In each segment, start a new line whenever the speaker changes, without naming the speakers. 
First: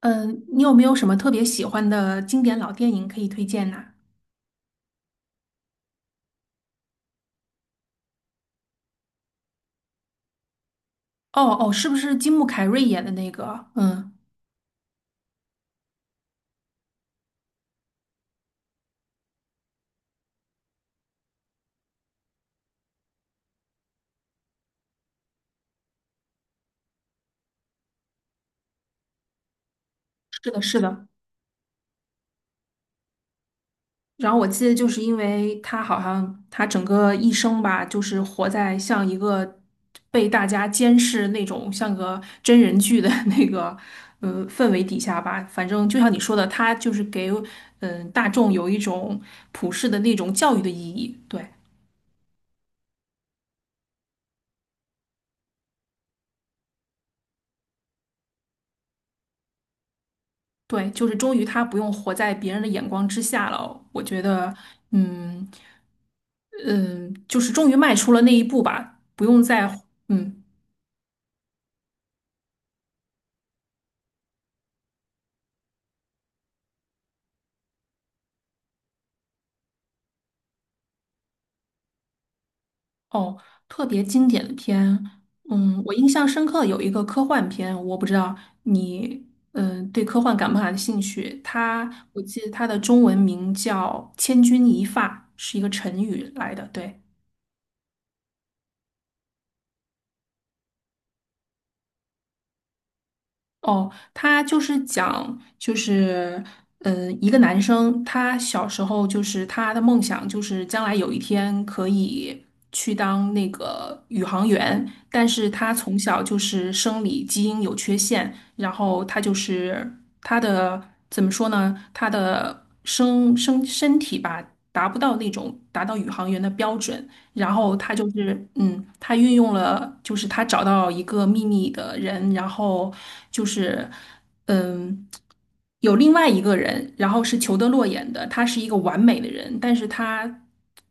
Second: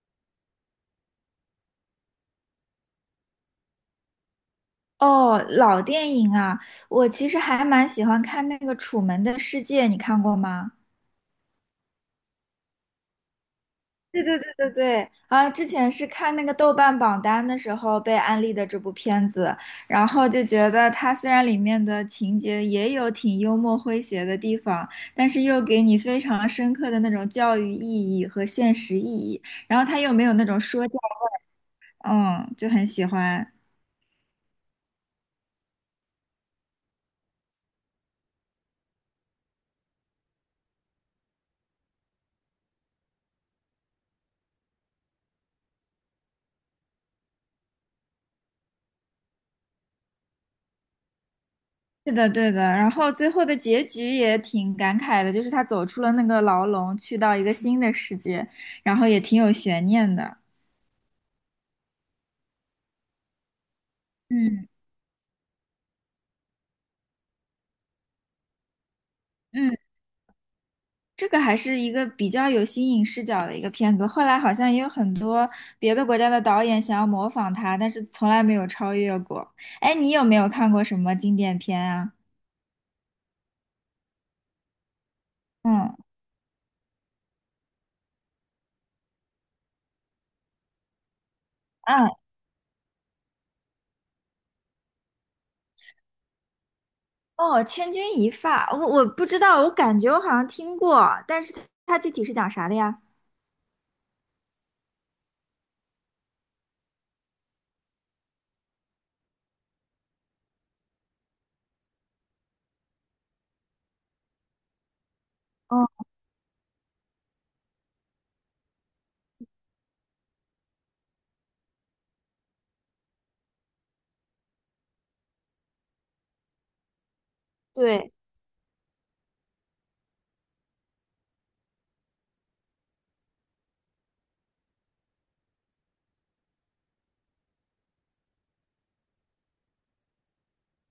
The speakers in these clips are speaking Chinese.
嗯，你有没有什么特别喜欢的经典老电影可以推荐呐？
哦，老电影啊，我其实还蛮喜欢看那个《楚门的世界》，你看过吗？
哦哦，是不是金木凯瑞演的那个？嗯，
对对对对对，啊，之前是看那个豆瓣榜单的时候被安利的这部片子，然后就觉得它虽然里面的情节也有挺幽默诙谐的地方，但是又给你非常深刻的那种教育意义和现实意义，然后它又没有那
是
种
的，是
说教，
的。
嗯，就很喜欢。
然后我记得，就是因为他好像他整个一生吧，就是活在像一个被大家监视那种像个真人剧的 那个氛围底下吧。反正就像你说的，他就是给大众有一种普世的那种教育的意义。对。
是的，对的。然后最后的结局也挺感慨的，就是他走出了那个牢笼，去到一个新的世界，然后也挺有悬念的。
对，就是终于他不用活在别人的眼光之下了。我觉得，
嗯
嗯嗯，就是终于迈出了那一步吧，不用再
嗯，
嗯。
这个还是一个比较有新颖视角的一个片子。后来好像也有很多别的国家的导演想要模仿他，但是从来没有超越过。哎，你有没有看过什么经典片啊？
哦，特别经典的片，嗯，我
嗯。
印象深刻有一个科幻片，我不知道你嗯对科幻感不感兴趣？它
嗯。
我记得它的中文名叫《千钧一发》，是一个成语来的，对。
哦，《千钧一发》，我不知道，我感觉我好像听过，但是它具体是讲啥的呀？
哦，他就是讲，就是，嗯，一个男生，他小时候就是他的梦想就是将来有一天可以去当那个宇航员，但是他
嗯，
从小就是生理基因有缺陷，然后他就是他的怎么说呢？他的生身体吧，达不到那种达到宇航员的标准，然后他就
对。
是，嗯，他运用了，就是他找到一个秘密的人，然后就是，嗯，有另外一个人，然后是裘德洛演的，他是一个完美的人，但是他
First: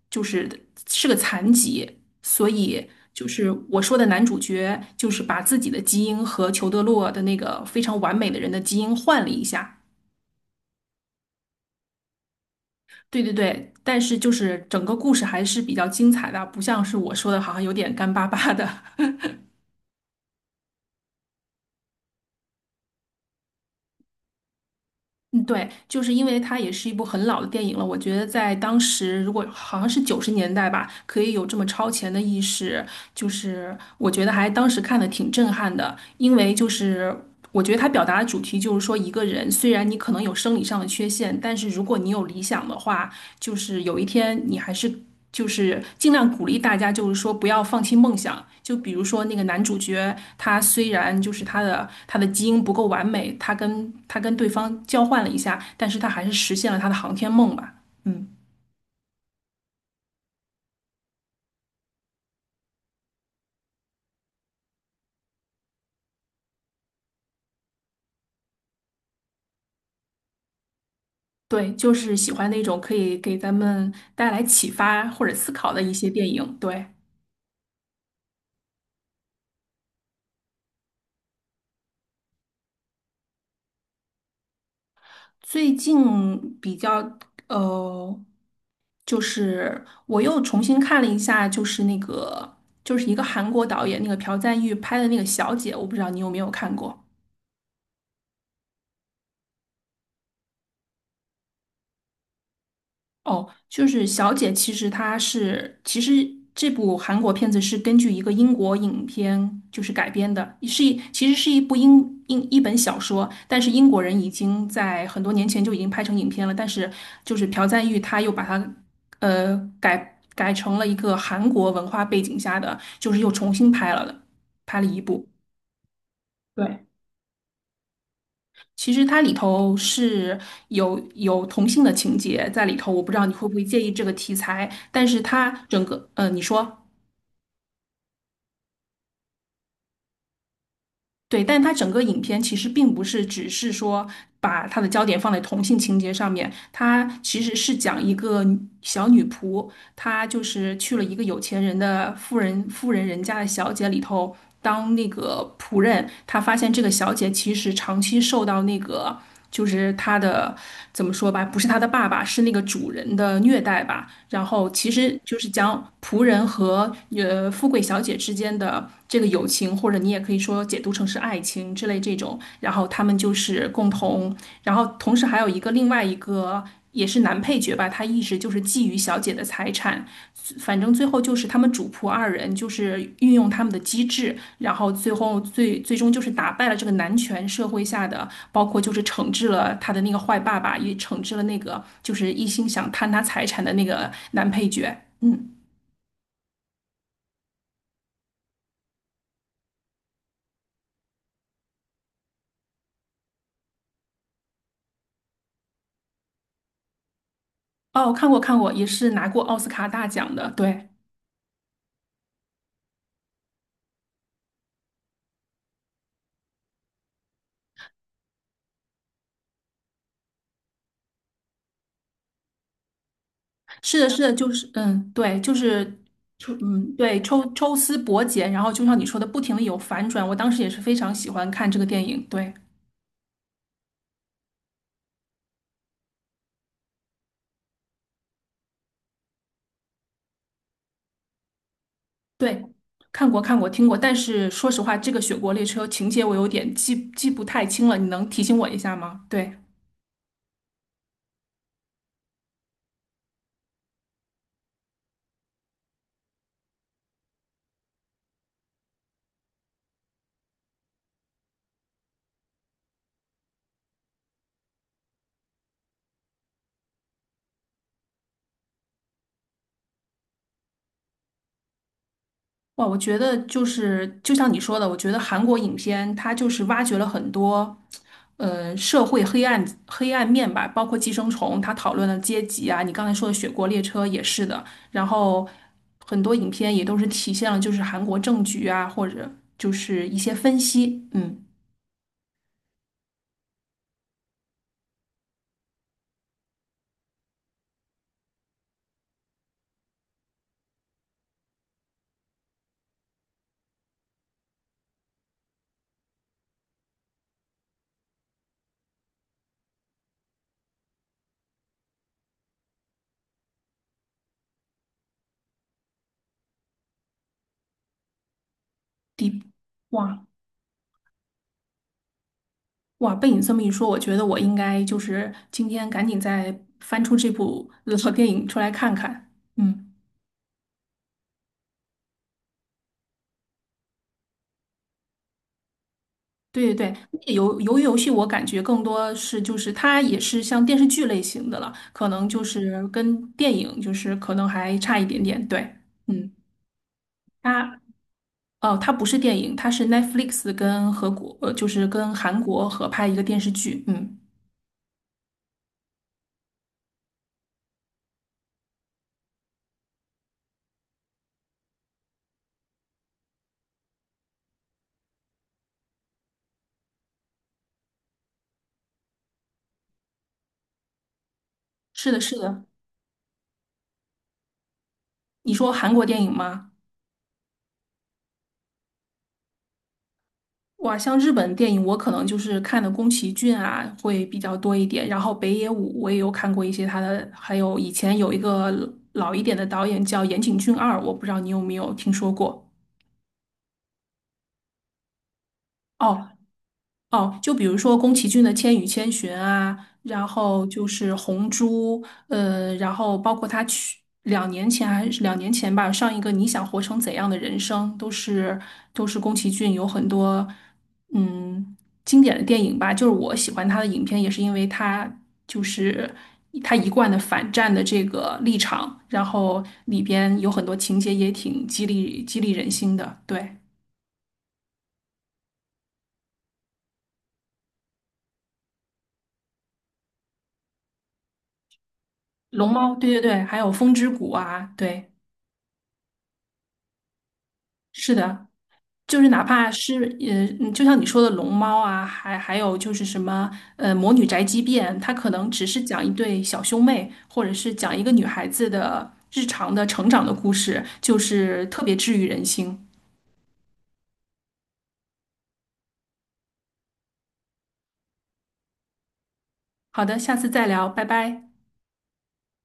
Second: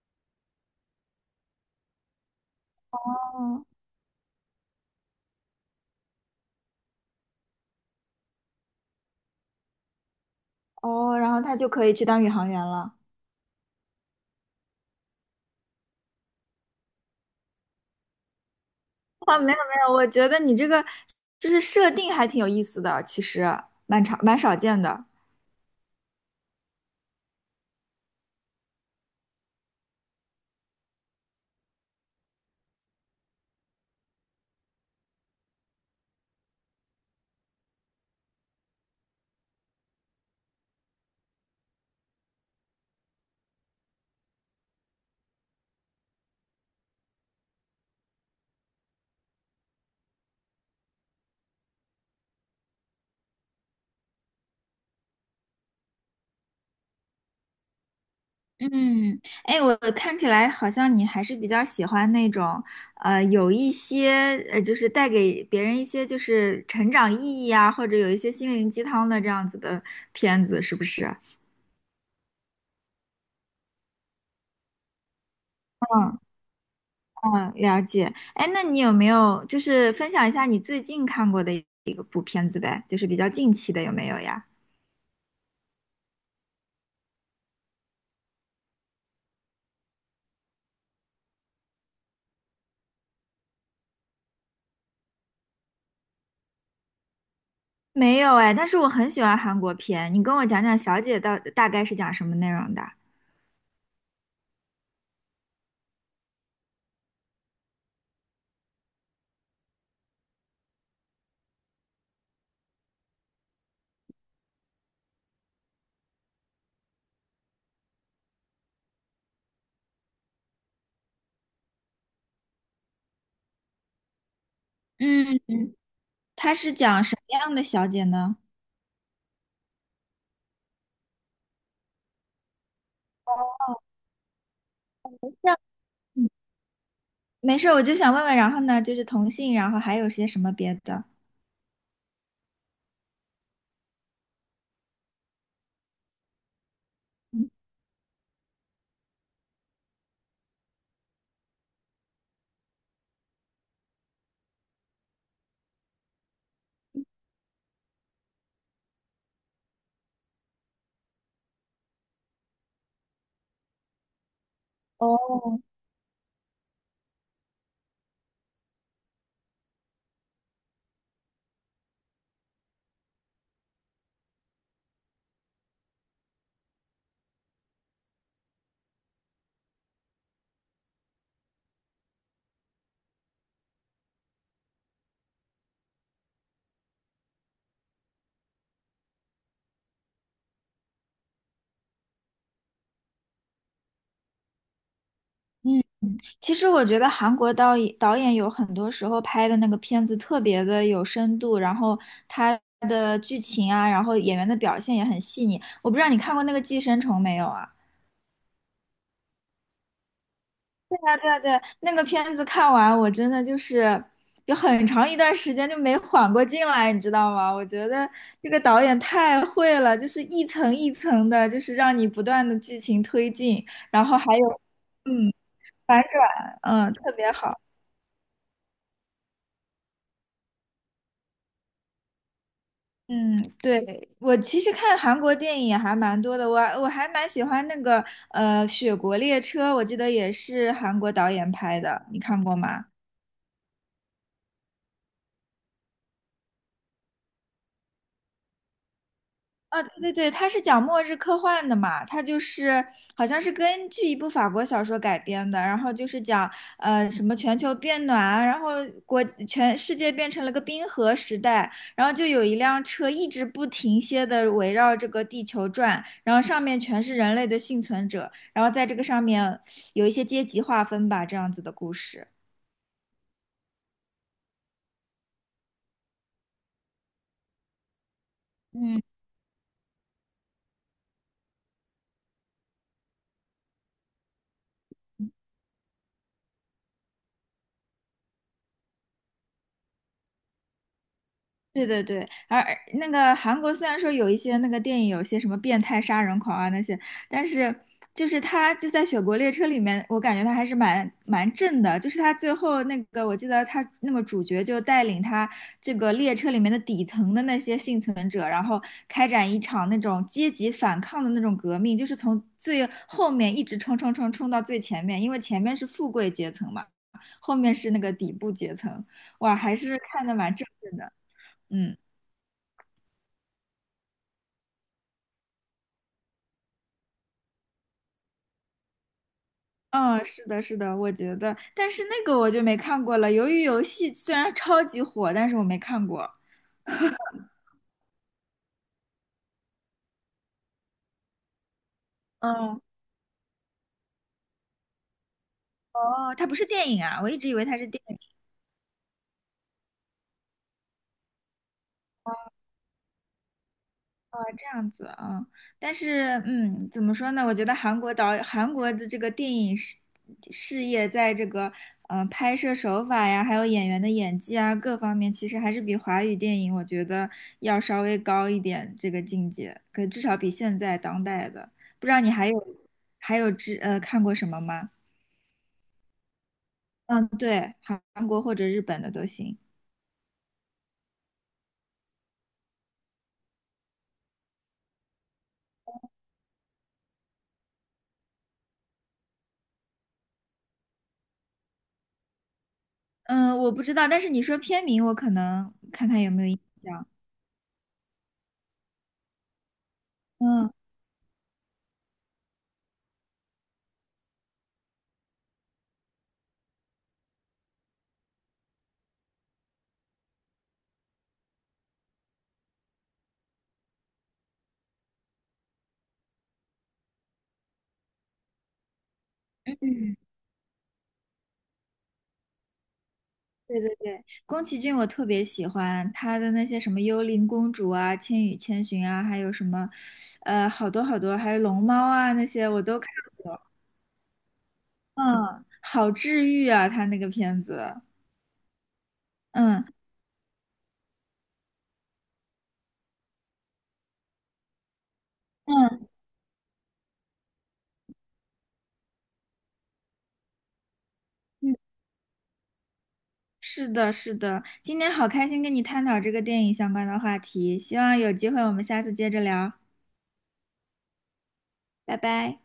就是是个残疾，所以就是
嗯。
我说的男主角，就是把自己的基因和裘德洛的那个非常完美的人的基因换了一下。
哦，然后他就可以去当宇航员了。
对对对，但是就是整个故事还是比较精彩的，不像是我说的，好像有点干巴巴的。
啊，没有没有，我觉得你这个就是设定还挺有意思的，其实蛮少见的。
嗯，对，就是因为它也是一部很老的电影了，我觉得在当时，如果好像是90年代吧，可以有这么超前的意识，就是我觉得还当时看的挺震撼的，因为就是我觉得他表达的主题就是说，一个人虽然你可能有生理上的缺陷，但是如果你有理想的话，就是有一天你还是。就是尽量鼓励大家，就是说不要放弃梦想。就比如说那个男主角，他虽然就是他的基因不够完美，他跟对方交换了一下，但是他还是实现了他的航天梦吧。嗯。
嗯，哎，我看起来好像你还是比较喜欢那种，有一些就是带给别人一些就是成长意义啊，或者有一些心灵鸡汤的这样子的片子，是不是？
对，就是喜欢那种可以给咱们带来启发或者思考的一些
嗯。
电影。对，
嗯，了解。哎，那你有没有就是分享一下你最近看过的一个部片子呗？就是比较近期的有没有呀？
最近比较呃，就是我又重新看了一下，就是那个就是一个韩国导演那个朴赞郁拍的那个《小姐》，我不知道你有没有看过。
没有哎，但是我很喜欢韩国片，你跟我讲讲《小姐》到大概是讲什么内容的？
哦，就是《小姐》，其实她是，其实这部韩国片子是根据一个英国影片就是改编的，是一其实是一部英一本小说，但是英国人已经在很多年前就已经拍成影片了，但是就是朴赞玉他又把它改成了一个韩国文化背景下的，就是又重新拍了的，拍了一部。
嗯，它是
对。
讲什么样的小姐呢？
其实它里头是有同性的情节在里头，我不知道你会不会介意这个题材，但是它
像。
整个，呃，
嗯。
你说
没事，我就想问问，然后呢，就是同性，然后还有些什么别的？
对，但它整个影片其实并不是只是说把它的焦点放在同性情节上面，它其
嗯。
实是讲一个小女仆，他就是去了一个有钱人的富人人家的小姐里头当那个仆人，他发现这个小姐其实长期受到那个就是她的怎么说吧，不是她的爸爸，是那个主人的虐待吧。然后其实就是
哦。
将仆人和富贵小姐之间的这个友情，或者你也可以说解读成是爱情之类这种。然后他们就是共同，然后同时还有一个另外一个也是男配角吧，他一直就是觊觎小姐的财产，反正最后就是他们主仆二人就是运用他们的机智，然后最后最终就是打败了这个男权社会下的，包括就是惩治了他的那个坏爸爸，也惩治了那个就是一心想贪他财产的那个男配角。嗯，
嗯。其实我觉得韩国导演有很多时候拍的那个片子特别的有深度，然后他的剧情啊，然后演员的表现也很细腻。我不知道你看过那个《寄生虫》没有啊？
哦，看过看过，也是拿过奥斯卡大奖的，对。
对，那个片子看完，我真的就是有很长一段时间就没缓过劲来，你知道吗？我觉得这个导演太会了，就是一层一层的，就是让你不断的剧情推进，
是
然
的，
后
是的，
还
就
有，
是嗯，
嗯。
对，就是
嗯，
嗯，
特
对，
别
抽
好。
抽丝剥茧，然后就像你说的，不停的有反转。我当时也是非常喜欢看这个电影，对
嗯，对，我其实看韩国电影也还蛮多的，我还蛮喜欢那个《雪国列车》，我记得也是韩国导演拍的，你看过
对，
吗？
看过看过听过，但是说实话，这个《雪国列车》情节我有点记不太清了，你能提醒我一下吗？对。
啊，对对对，它是讲末日科幻的嘛，它就是好像是根据一部法国小说改编的，然后就是讲什么全球变暖啊，然后国全世界变成了个冰河时代，然后就有一辆车一直不停歇的围绕这个地球转，然后上面全是人类的幸存者，然后在这个上面有一些阶级划分吧，这样子的故事。
哇，我觉得就是就像你说的，我觉得韩国影片它就是挖掘了很多，呃，
嗯，
社会黑暗面吧，包括《寄生虫》，它讨论了阶级啊，你刚才说的《雪国列车》也是的，然后很多影片也都是体现了就是韩国政局啊，或者就是一些分析，嗯，
对对对，而那个韩国虽然说有一些那个电影，有些什么变态杀人狂啊那些，但是就是他就在《雪国列车》里面，我感觉他还是蛮正的。就是他最后那个，我记得他那个主角就带领他这个列车里面的底层的那些幸存者，然后开展一场那种阶级反抗的那种革命，就是从最后面一直冲到最前面，因为前面是富贵阶层嘛，后面是那个底部阶层。
第
哇，还是
哇
看的蛮正面的。嗯。
哇，被你这么一说，我觉得我应该就是今天赶紧再翻出这部 老电影出来看看，嗯。
嗯，是的，是的，我觉得，但是那个我就没看过了。鱿鱼游戏虽然超级火，但是我没看过。
对对对，那个鱿鱼游戏我感觉更多是就是它也是像电视剧类型的了，可能就
嗯，
是跟电影就是可能还差一点点。对，嗯，
哦，它不是电影啊，我一直以为它
它
是电。
哦，它不是电影，它是 Netflix 跟和国呃就是跟韩国合拍一个电视剧。嗯，
这样子啊，但是嗯，怎么说呢？我觉得韩国的这个电影事业，在这个拍摄手法呀，还有演员的演技啊各方面，其实还是比华语电影我觉得要稍微高一点这个境界，可至少比现在当代的。不
是
知
的，
道你
是
还
的。
有还有看过什么吗？
你说韩国电影吗？
嗯，对，韩国或者日本的都行。
哇，像日本电影，我可能就是看的宫崎骏啊会比较多一点，然后北野武我也有看过一些他的，还有以前有一个老一点的导演叫岩井俊二，我不知道你有没有听说过？
嗯，我不知道，但是你说片名，我可能看看
哦，
有没有印象。
哦，就比如说宫崎骏的《千与千寻》啊，然后
嗯。
就是《红猪》，呃，然后包括他去两年前吧，上一个《你想活成怎样的人生》，都是都是宫崎骏有很多嗯经典的电影吧。就是我喜欢他的影片，也是因为他就是他一贯的反战的这个立场，然后里边有很多情节也挺激励人心的。对，
对对对，宫崎骏我特别喜欢他的那些什么《幽灵公主》啊，《千与千寻》啊，还有什么，呃，好多好多，还有《龙猫》啊，那些
《龙
我
猫》，
都看
对对对，还
过。
有《风之谷》啊，对。
嗯，好治愈啊，他那个片子。
是的，就是哪怕
嗯。
是嗯就像你说的龙猫啊，还有就是什么魔女宅急便，它可能只是讲
嗯。
一对小兄妹，或者是讲一个女孩子的日常的成长的故事，就是
嗯，
特别治愈人心。
是的，是的。今天好开心跟你探讨这个电影相关的话题，希望有机会我们下次接着聊，
好的，下次再聊，拜拜。
拜拜。